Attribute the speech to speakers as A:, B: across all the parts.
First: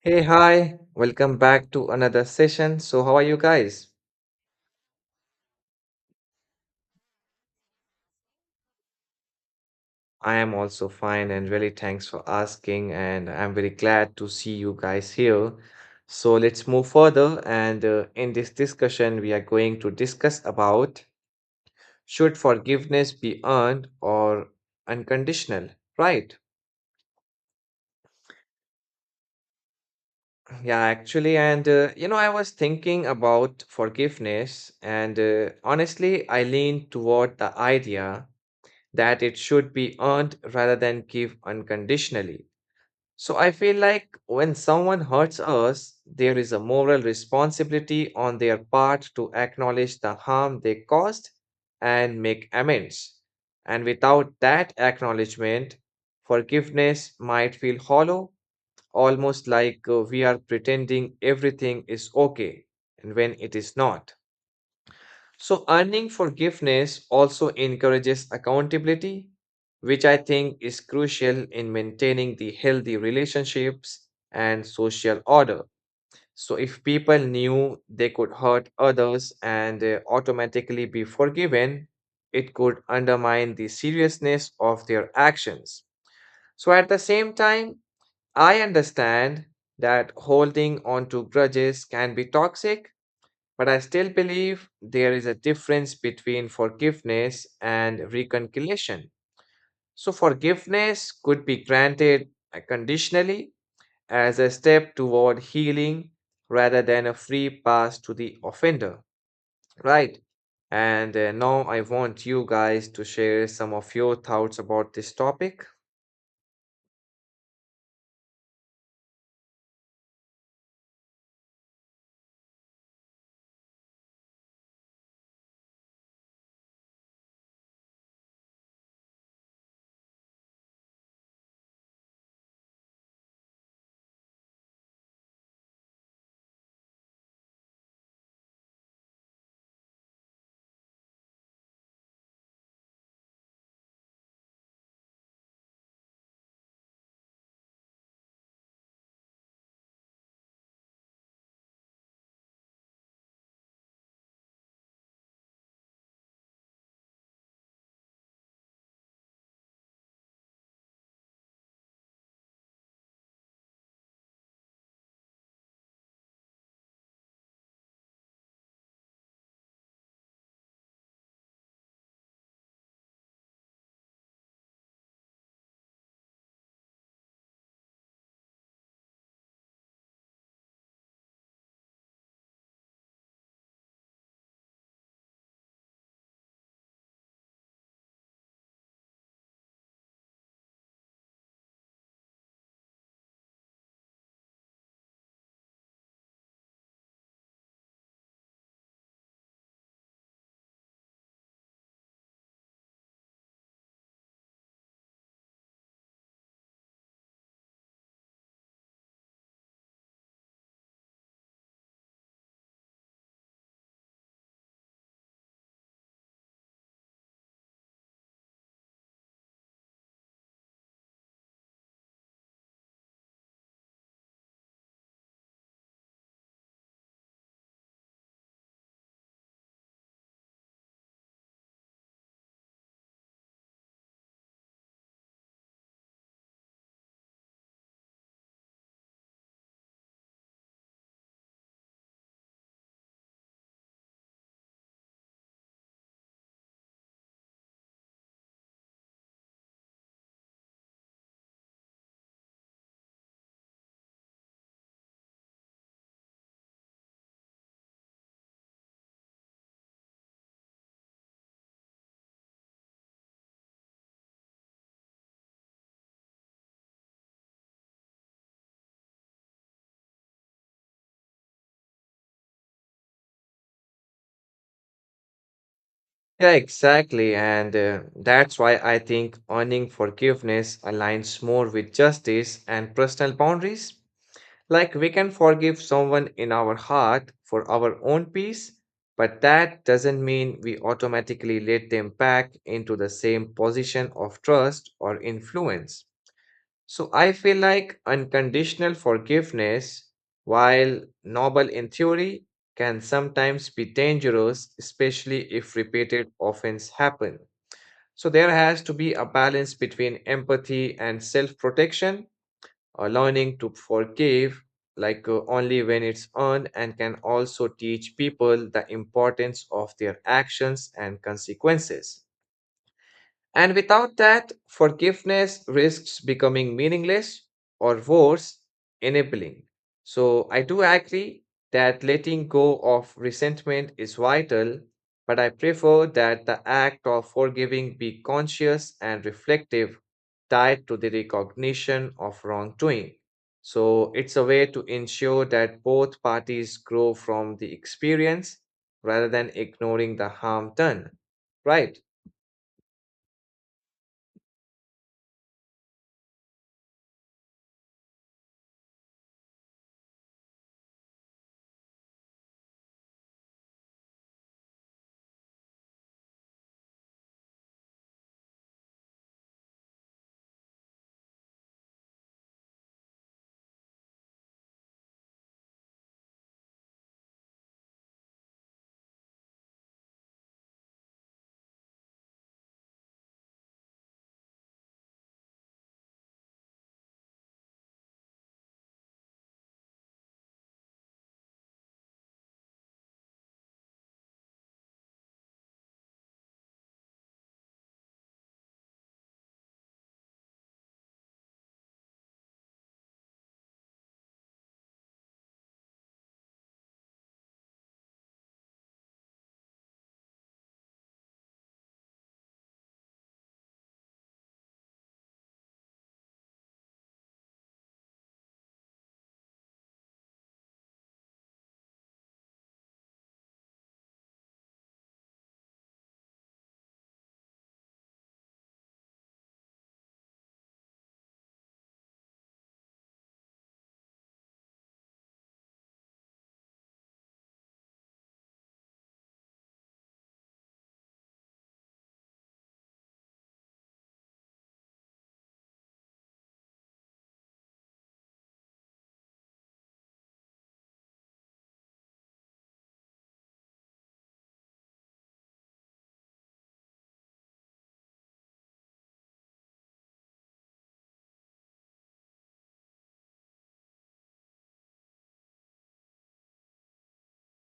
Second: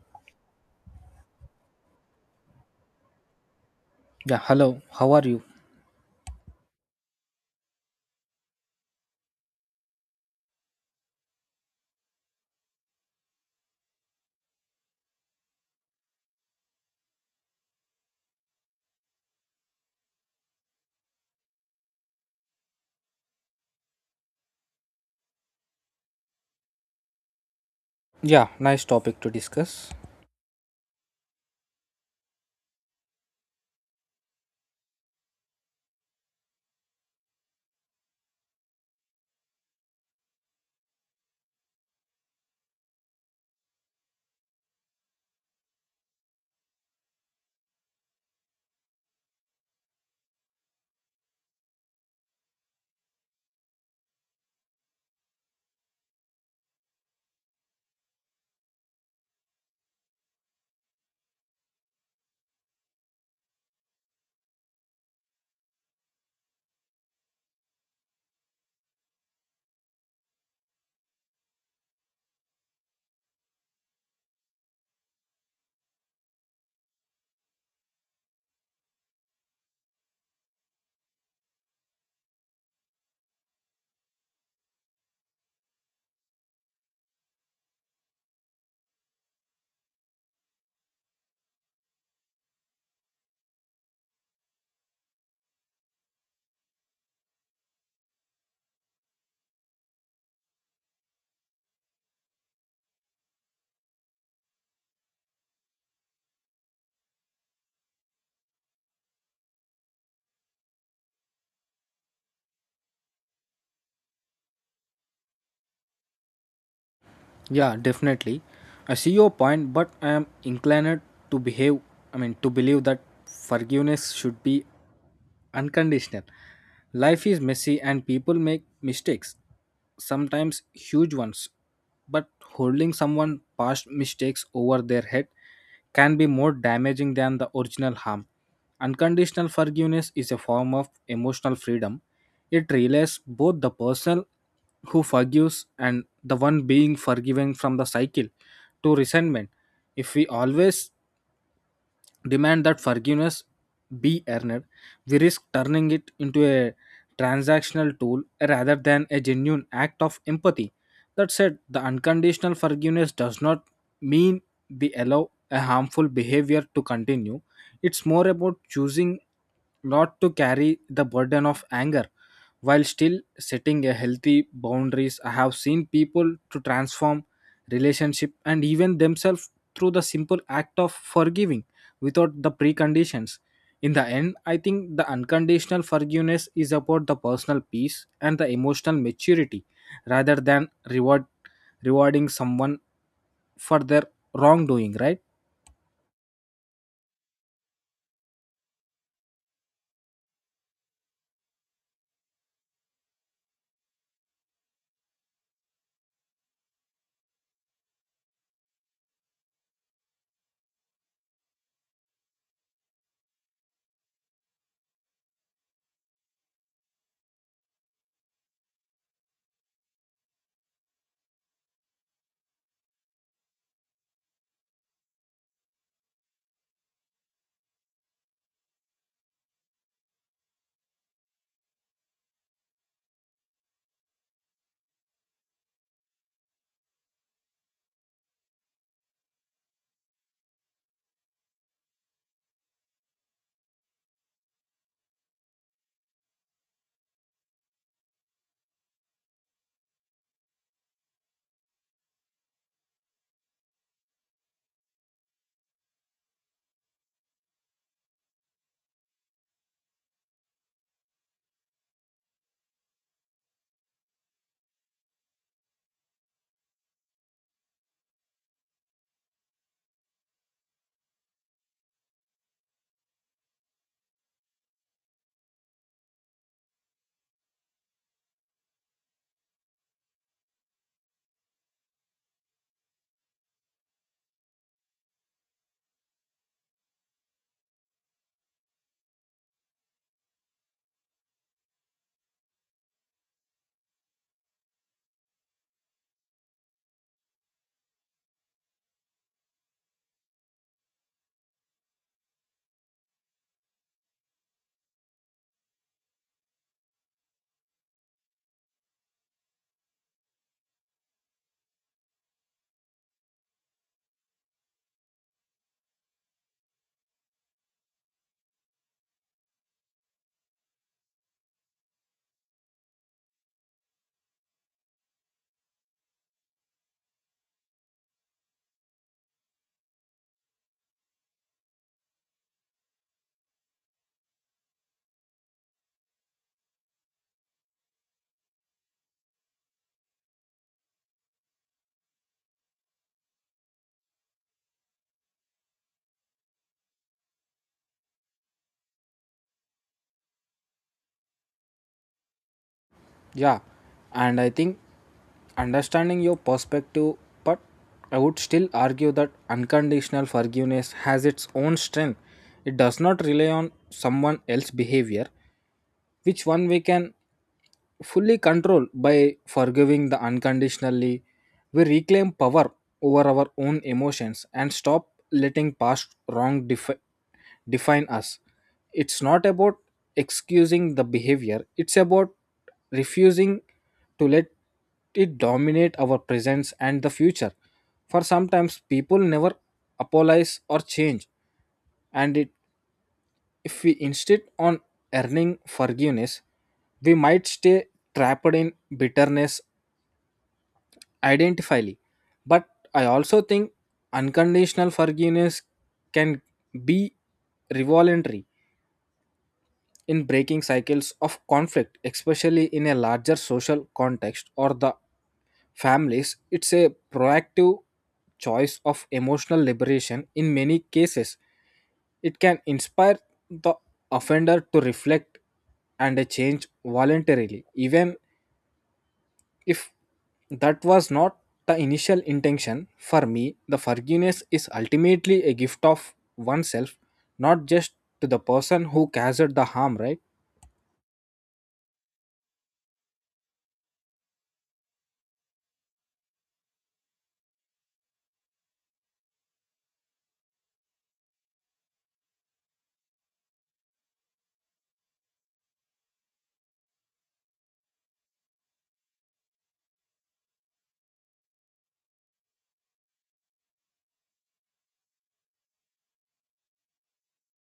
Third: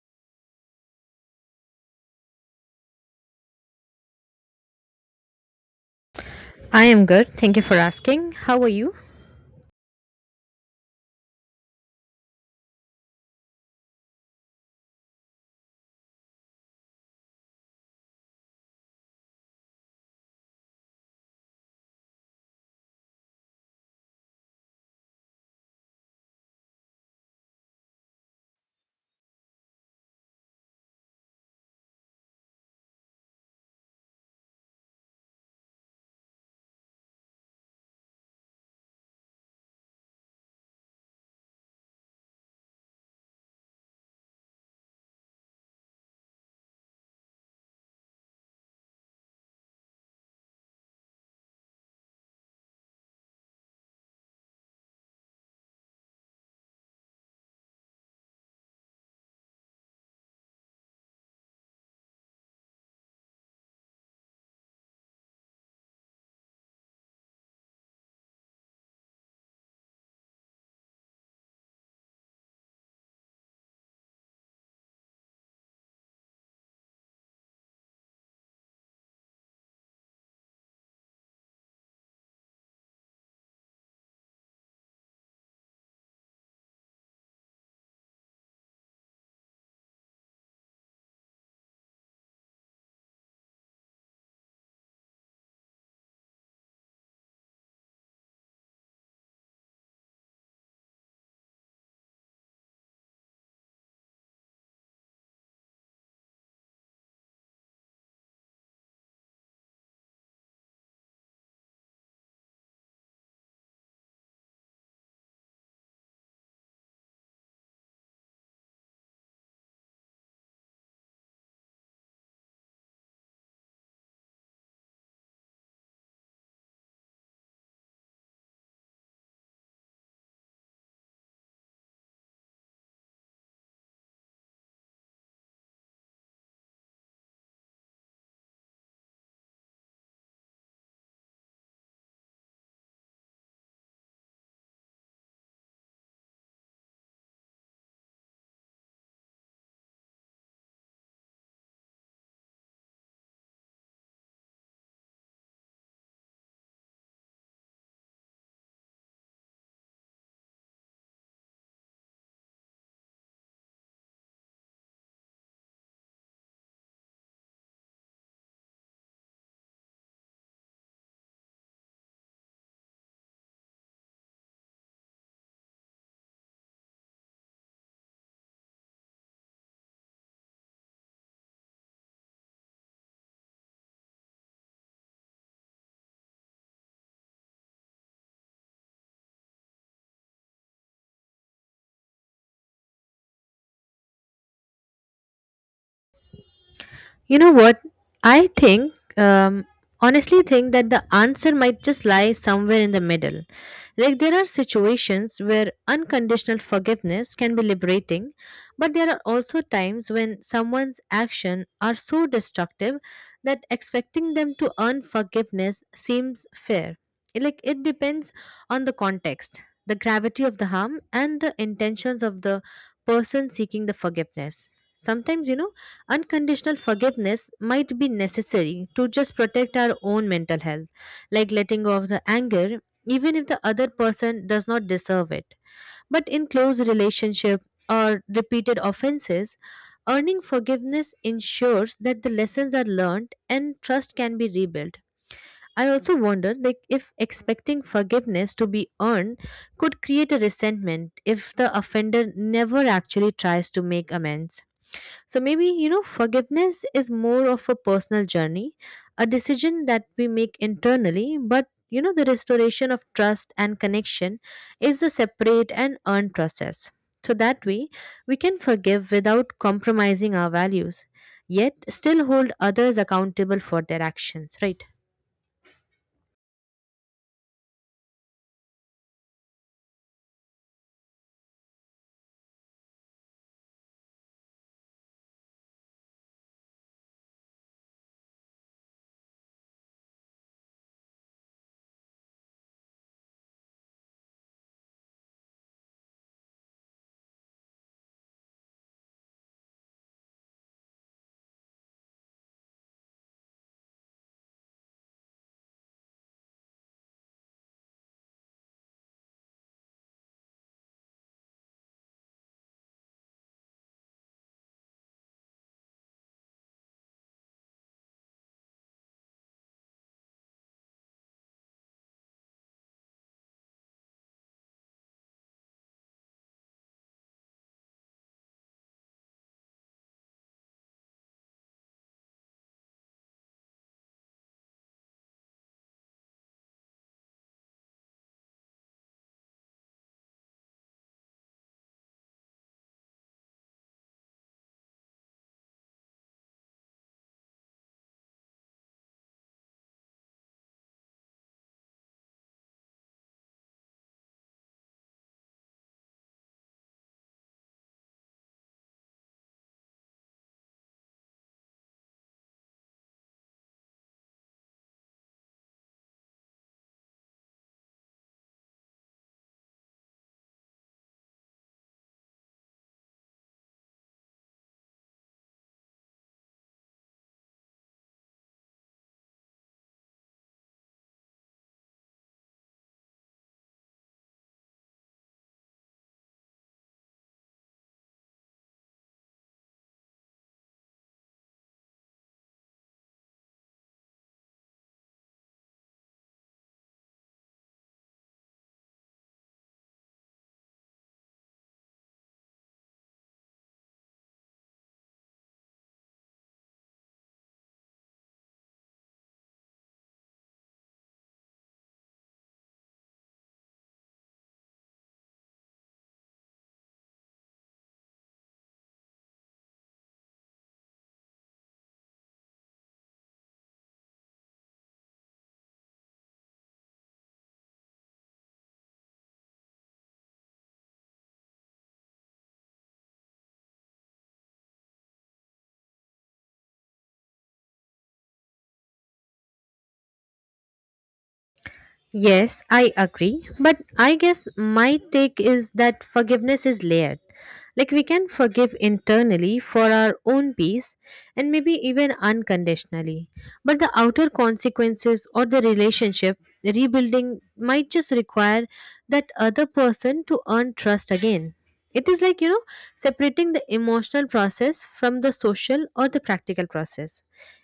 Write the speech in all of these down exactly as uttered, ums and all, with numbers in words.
A: Hey, hi, welcome back to another session. So, how are you guys?
B: Yeah, hello. How are you?
C: I am good. Thank you for asking. How are you?
A: I am also fine and really thanks for asking. And I'm very glad to see you guys here. So, let's move further. And uh, in this discussion, we are going to discuss about should forgiveness be earned or unconditional, right?
B: Yeah, nice topic to discuss.
A: Yeah, actually. And uh, you know, I was thinking about forgiveness, and uh, honestly, I lean toward the idea that it should be earned rather than give unconditionally. So I feel like when someone hurts us, there is a moral responsibility on their part to acknowledge the harm they caused and make amends. And without that acknowledgement, forgiveness might feel hollow, almost like uh, we are pretending everything is okay and when it is not. So, earning forgiveness also encourages accountability, which I think is crucial in maintaining the healthy relationships and social order. So, if people knew they could hurt others and uh, automatically be forgiven, it could undermine the seriousness of their actions. So, at the same time, I understand that holding on to grudges can be toxic, but I still believe there is a difference between forgiveness and reconciliation. So, forgiveness could be granted uh, conditionally as a step toward healing rather than a free pass to the offender, right? And uh, now I want you guys to share some of your thoughts about this topic.
B: Yeah, definitely. I see your point, but I am inclined to behave, I mean, to believe that forgiveness should be unconditional. Life is messy and people make mistakes, sometimes huge ones. But holding someone's past mistakes over their head can be more damaging than the original harm. Unconditional forgiveness is a form of emotional freedom. It relays both the person who forgives and the one being forgiven from the cycle to resentment. If we always demand that forgiveness be earned, we risk turning it into a transactional tool rather than a genuine act of empathy. That said, the unconditional forgiveness does not mean we allow a harmful behavior to continue. It's more about choosing not to carry the burden of anger while still setting a healthy boundaries. I have seen people to transform relationship and even themselves through the simple act of forgiving without the preconditions. In the end, I think the unconditional forgiveness is about the personal peace and the emotional maturity rather than reward rewarding someone for their wrongdoing, right?
C: You know what? I think, um, honestly, think that the answer might just lie somewhere in the middle. Like, there are situations where unconditional forgiveness can be liberating, but there are also times when someone's actions are so destructive that expecting them to earn forgiveness seems fair. It- Like, it depends on the context, the gravity of the harm, and the intentions of the person seeking the forgiveness. Sometimes, you know, unconditional forgiveness might be necessary to just protect our own mental health, like letting go of the anger, even if the other person does not deserve it. But in close relationship or repeated offenses, earning forgiveness ensures that the lessons are learned and trust can be rebuilt. I also wonder, like, if expecting forgiveness to be earned could create a resentment if the offender never actually tries to make amends. So maybe, you know, forgiveness is more of a personal journey, a decision that we make internally, but you know, the restoration of trust and connection is a separate and earned process. So that way, we can forgive without compromising our values, yet still hold others accountable for their actions, right?
A: Yeah, exactly. And uh, that's why I think earning forgiveness aligns more with justice and personal boundaries. Like we can forgive someone in our heart for our own peace, but that doesn't mean we automatically let them back into the same position of trust or influence. So I feel like unconditional forgiveness, while noble in theory, can sometimes be dangerous, especially if repeated offense happen. So there has to be a balance between empathy and self-protection, uh, learning to forgive, like uh, only when it's earned, and can also teach people the importance of their actions and consequences. And without that, forgiveness risks becoming meaningless or worse, enabling. So I do agree that letting go of resentment is vital, but I prefer that the act of forgiving be conscious and reflective, tied to the recognition of wrongdoing. So it's a way to ensure that both parties grow from the experience rather than ignoring the harm done, right?
B: Yeah. And I think understanding your perspective, but I would still argue that unconditional forgiveness has its own strength. It does not rely on someone else's behavior, which one we can fully control by forgiving the unconditionally we reclaim power over our own emotions and stop letting past wrong defi- define us. It's not about excusing the behavior, it's about refusing to let it dominate our presence and the future. For sometimes people never apologize or change, and it, if we insist on earning forgiveness, we might stay trapped in bitterness identically. But I also think unconditional forgiveness can be revolutionary in breaking cycles of conflict, especially in a larger social context or the families. It's a proactive choice of emotional liberation in many cases. It can inspire the offender to reflect and a change voluntarily, even if that was not the initial intention. For me, the forgiveness is ultimately a gift of oneself, not just to the person who caused the harm, right?
C: Yes, I agree. But I guess my take is that forgiveness is layered. Like, we can forgive internally for our own peace and maybe even unconditionally. But the outer consequences or the relationship rebuilding might just require that other person to earn trust again. It is like, you know, separating the emotional process from the social or the practical process.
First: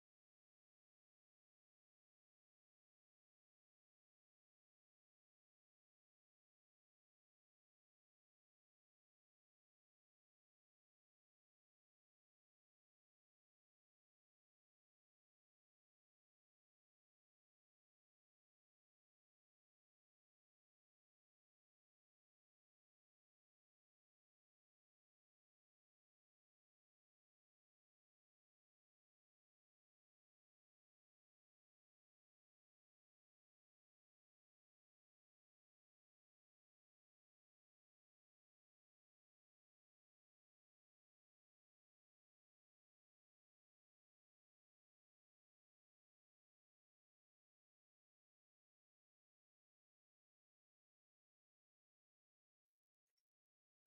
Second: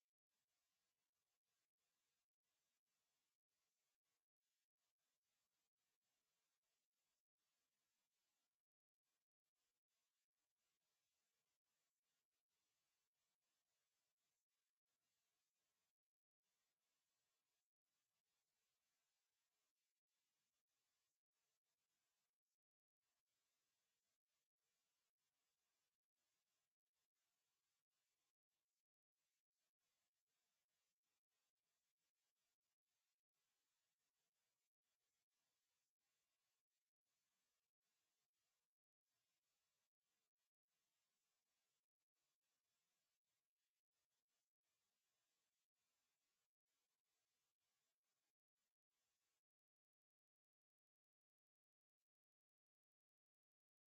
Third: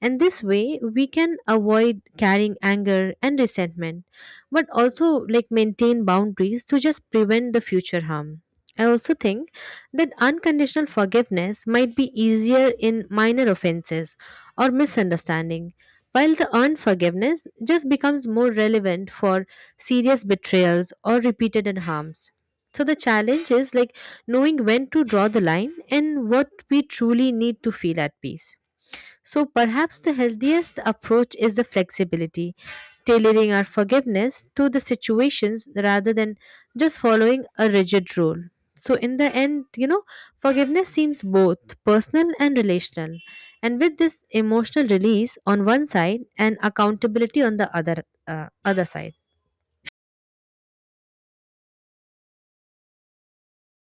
C: And this way, we can avoid carrying anger and resentment, but also like maintain boundaries to just prevent the future harm. I also think that unconditional forgiveness might be easier in minor offenses or misunderstanding, while the unforgiveness just becomes more relevant for serious betrayals or repeated harms. So the challenge is like knowing when to draw the line and what we truly need to feel at peace. So perhaps the healthiest approach is the flexibility, tailoring our forgiveness to the situations rather than just following a rigid rule. So, in the end, you know, forgiveness seems both personal and relational. And with this emotional release on one side and accountability on the other uh, other side.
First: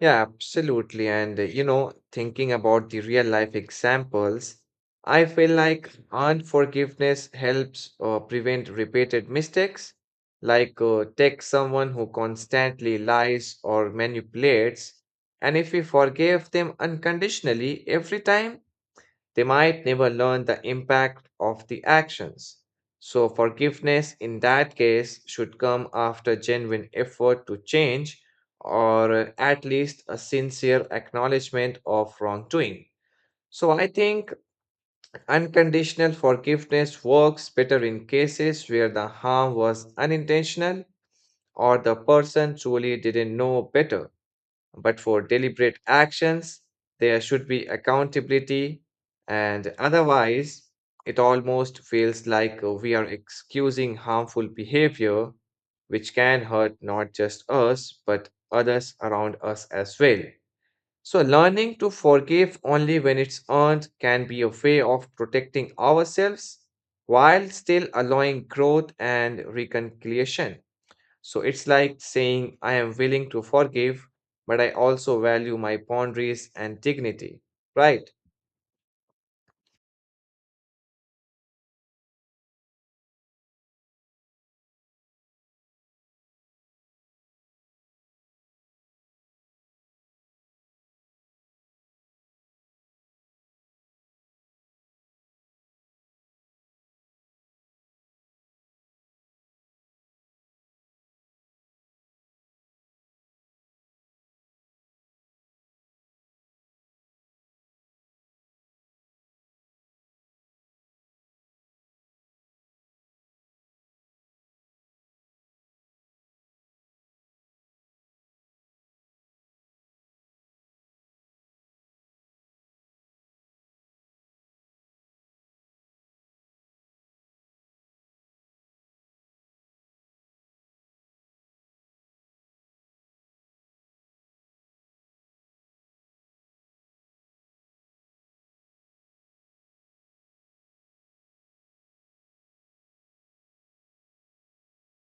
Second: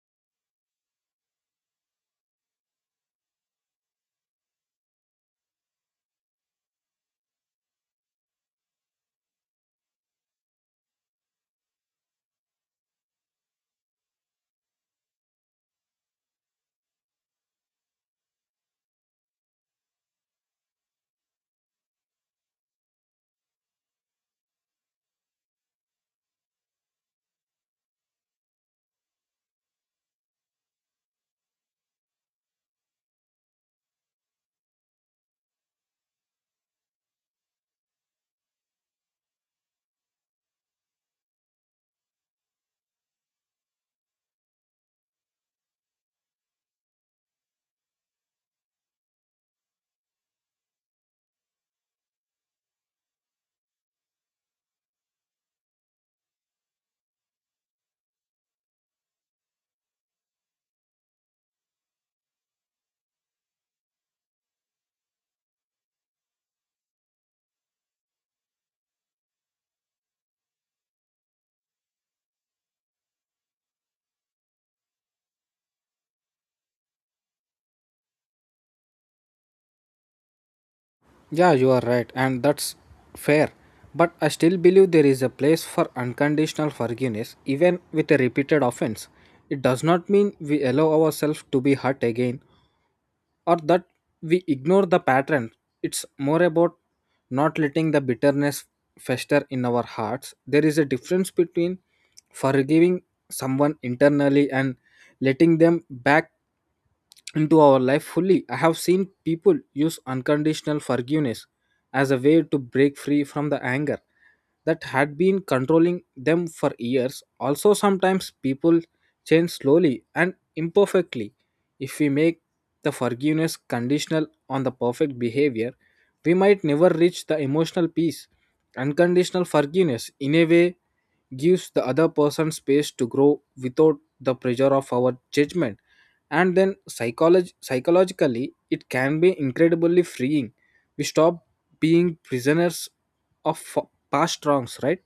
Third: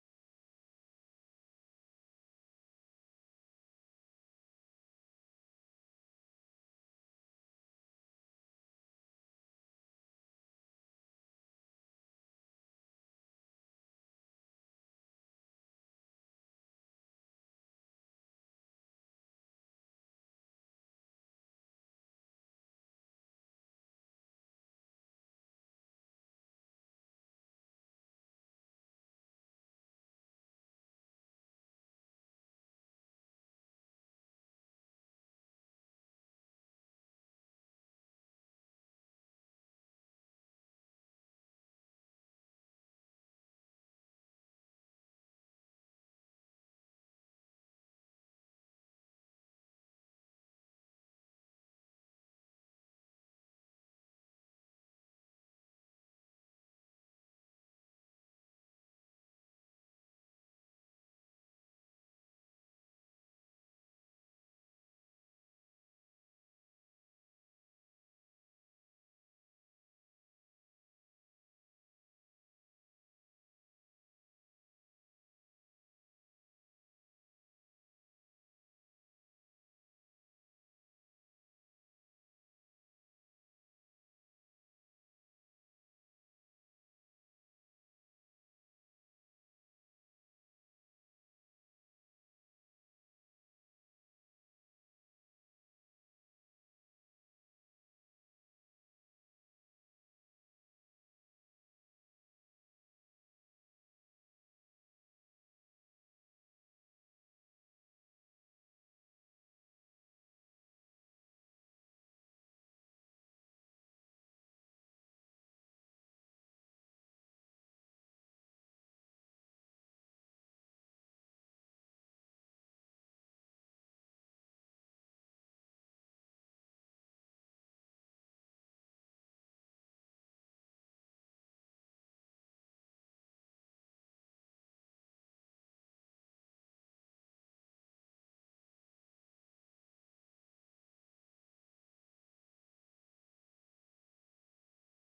A: Yeah, absolutely. And uh, you know, thinking about the real life examples, I feel like unforgiveness helps uh, prevent repeated mistakes. Like, uh, take someone who constantly lies or manipulates, and if we forgive them unconditionally every time, they might never learn the impact of the actions. So, forgiveness in that case should come after genuine effort to change or uh, at least a sincere acknowledgement of wrongdoing. So, I think unconditional forgiveness works better in cases where the harm was unintentional or the person truly didn't know better. But for deliberate actions, there should be accountability, and otherwise, it almost feels like uh, we are excusing harmful behavior, which can hurt not just us, but others around us as well. So, learning to forgive only when it's earned can be a way of protecting ourselves while still allowing growth and reconciliation. So it's like saying, I am willing to forgive, but I also value my boundaries and dignity. Right?
B: Yeah, you are right, and that's fair. But I still believe there is a place for unconditional forgiveness, even with a repeated offense. It does not mean we allow ourselves to be hurt again or that we ignore the pattern. It's more about not letting the bitterness fester in our hearts. There is a difference between forgiving someone internally and letting them back into our life fully. I have seen people use unconditional forgiveness as a way to break free from the anger that had been controlling them for years. Also, sometimes people change slowly and imperfectly. If we make the forgiveness conditional on the perfect behavior, we might never reach the emotional peace. Unconditional forgiveness, in a way, gives the other person space to grow without the pressure of our judgment. And then psycholog- psychologically, it can be incredibly freeing. We stop being prisoners of f- past wrongs, right?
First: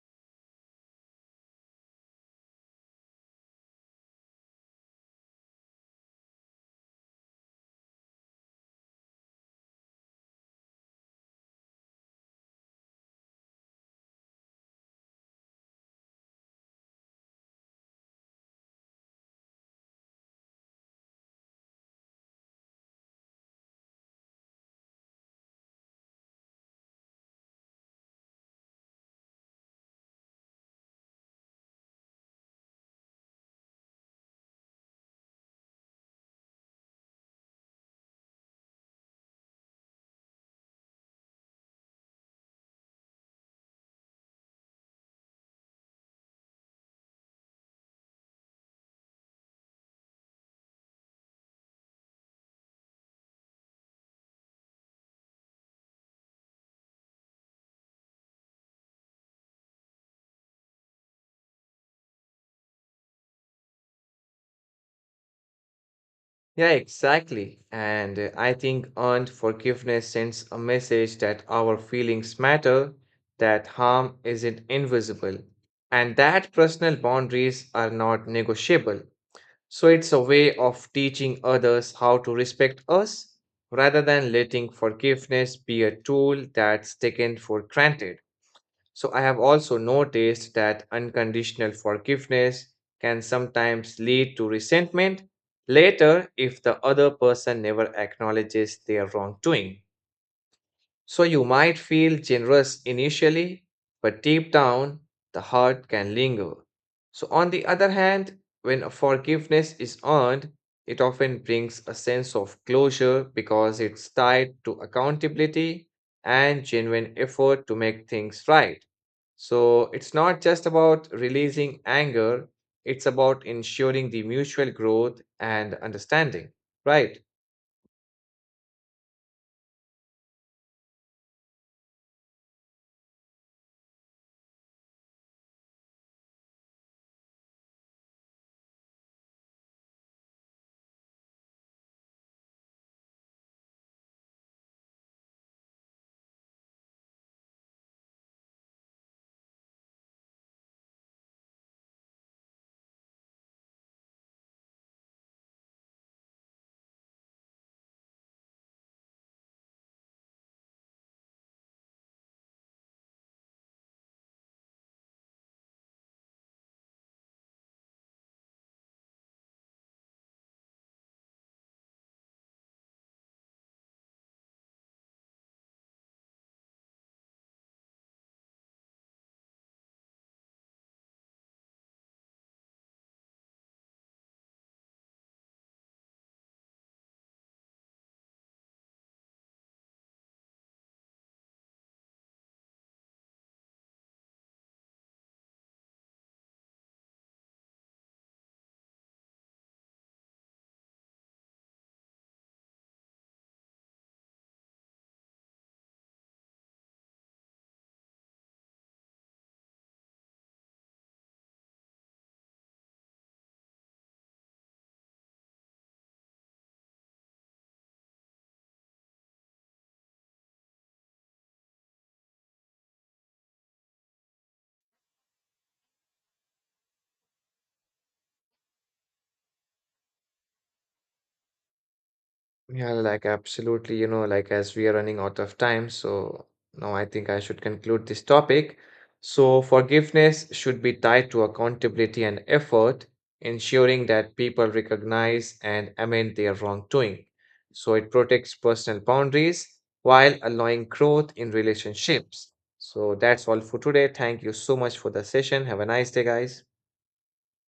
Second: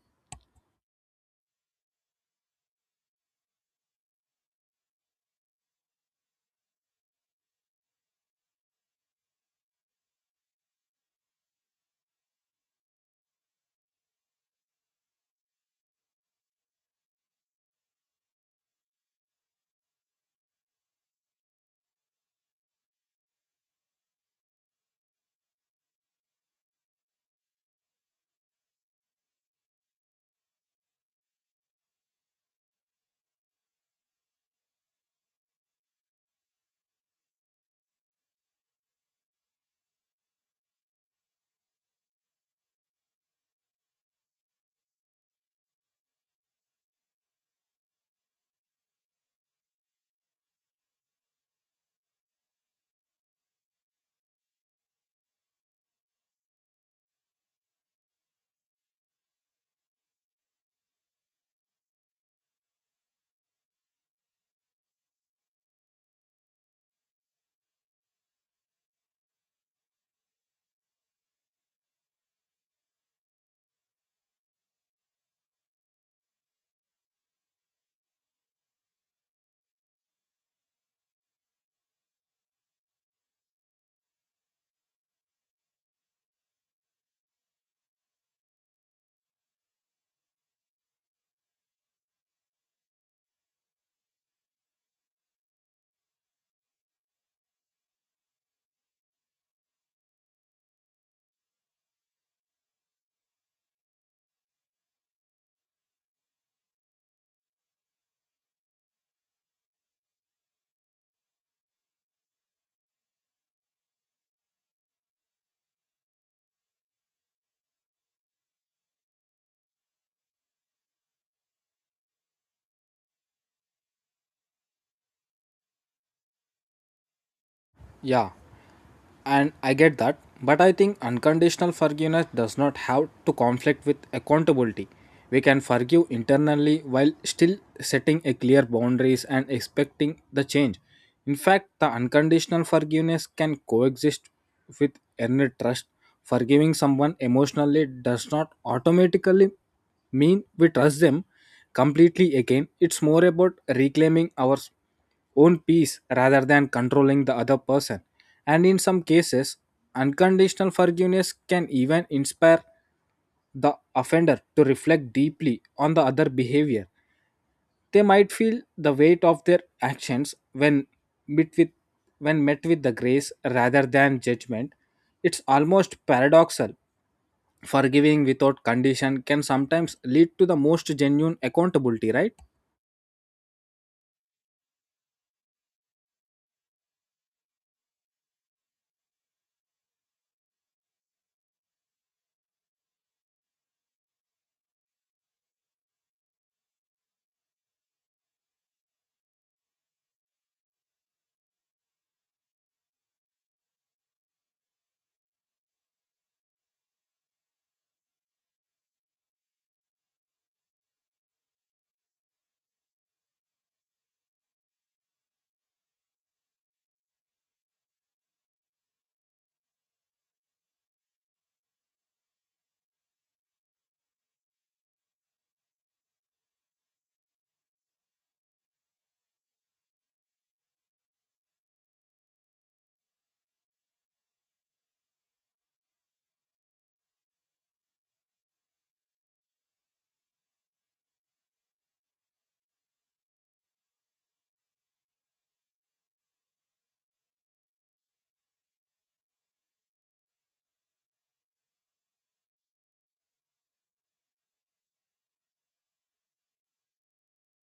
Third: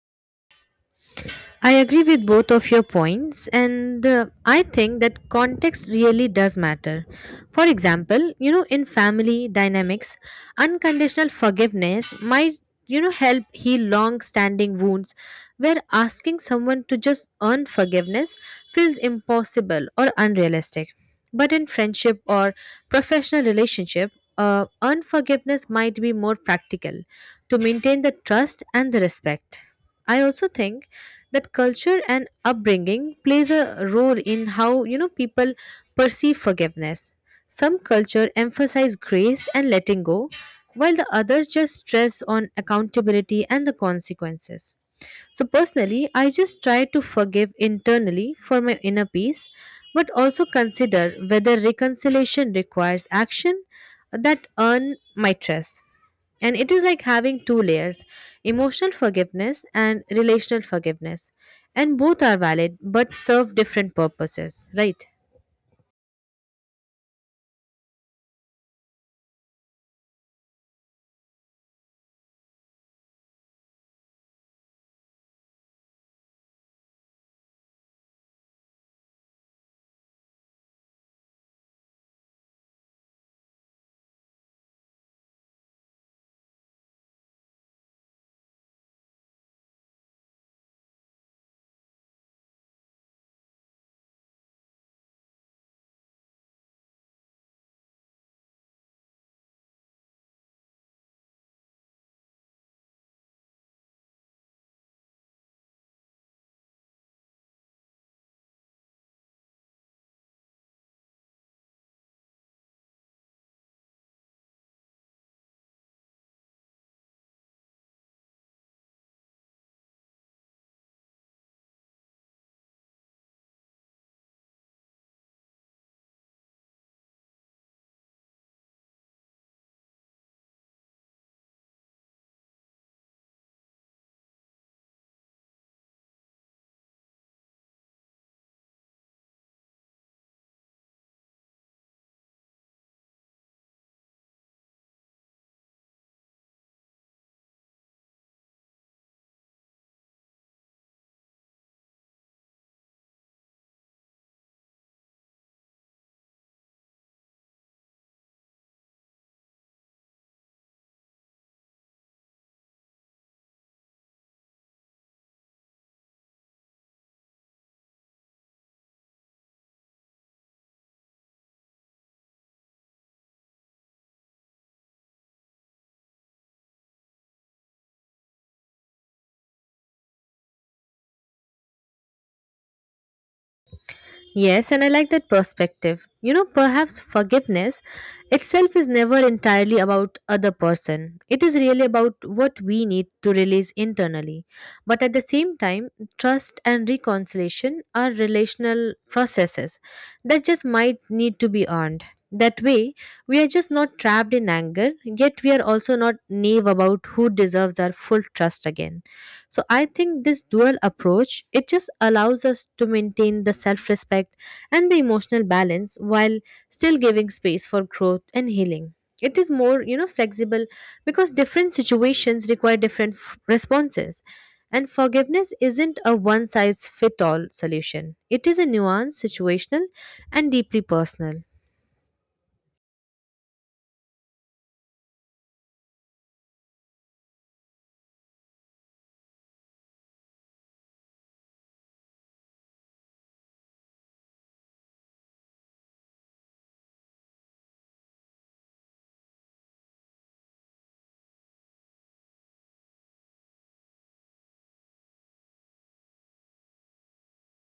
C: I agree with both of your points, and uh, I think that context really does matter. For example, you know, in family dynamics, unconditional forgiveness might, you know, help heal long standing wounds where asking someone to just earn forgiveness feels impossible or unrealistic. But in friendship or professional relationship, uh, unforgiveness might be more practical to maintain the trust and the respect. I also think that culture and upbringing plays a role in how, you know, people perceive forgiveness. Some culture emphasize grace and letting go, while the others just stress on accountability and the consequences. So personally, I just try to forgive internally for my inner peace, but also consider whether reconciliation requires action that earn my trust. And it is like having two layers: emotional forgiveness and relational forgiveness. And both are valid but serve different purposes, right?
A: Yeah, exactly. And uh, I think earned forgiveness sends a message that our feelings matter, that harm isn't invisible, and that personal boundaries are not negotiable. So it's a way of teaching others how to respect us rather than letting forgiveness be a tool that's taken for granted. So I have also noticed that unconditional forgiveness can sometimes lead to resentment later if the other person never acknowledges their wrongdoing. So you might feel generous initially, but deep down, the hurt can linger. So, on the other hand, when forgiveness is earned, it often brings a sense of closure because it's tied to accountability and genuine effort to make things right. So, it's not just about releasing anger, it's about ensuring the mutual growth and understanding, right?
B: Yeah. And I get that, but I think unconditional forgiveness does not have to conflict with accountability. We can forgive internally while still setting a clear boundaries and expecting the change. In fact, the unconditional forgiveness can coexist with earned trust. Forgiving someone emotionally does not automatically mean we trust them completely again. It's more about reclaiming our own peace rather than controlling the other person. And in some cases, unconditional forgiveness can even inspire the offender to reflect deeply on the other behavior. They might feel the weight of their actions when met with, when met with the grace rather than judgment. It's almost paradoxal. Forgiving without condition can sometimes lead to the most genuine accountability, right?
C: Yes, and I like that perspective. You know, perhaps forgiveness itself is never entirely about other person. It is really about what we need to release internally. But at the same time, trust and reconciliation are relational processes that just might need to be earned. That way, we are just not trapped in anger, yet we are also not naive about who deserves our full trust again. So I think this dual approach, it just allows us to maintain the self-respect and the emotional balance while still giving space for growth and healing. It is more, you know, flexible, because different situations require different f- responses. And forgiveness isn't a one size fit all solution. It is a nuanced, situational, and deeply personal.
A: Yeah, like absolutely, you know, like as we are running out of time, so now I think I should conclude this topic. So, forgiveness should be tied to accountability and effort, ensuring that people recognize and amend their wrongdoing. So, it protects personal boundaries while allowing growth in relationships. So, that's all for today. Thank you so much for the session. Have a nice day, guys.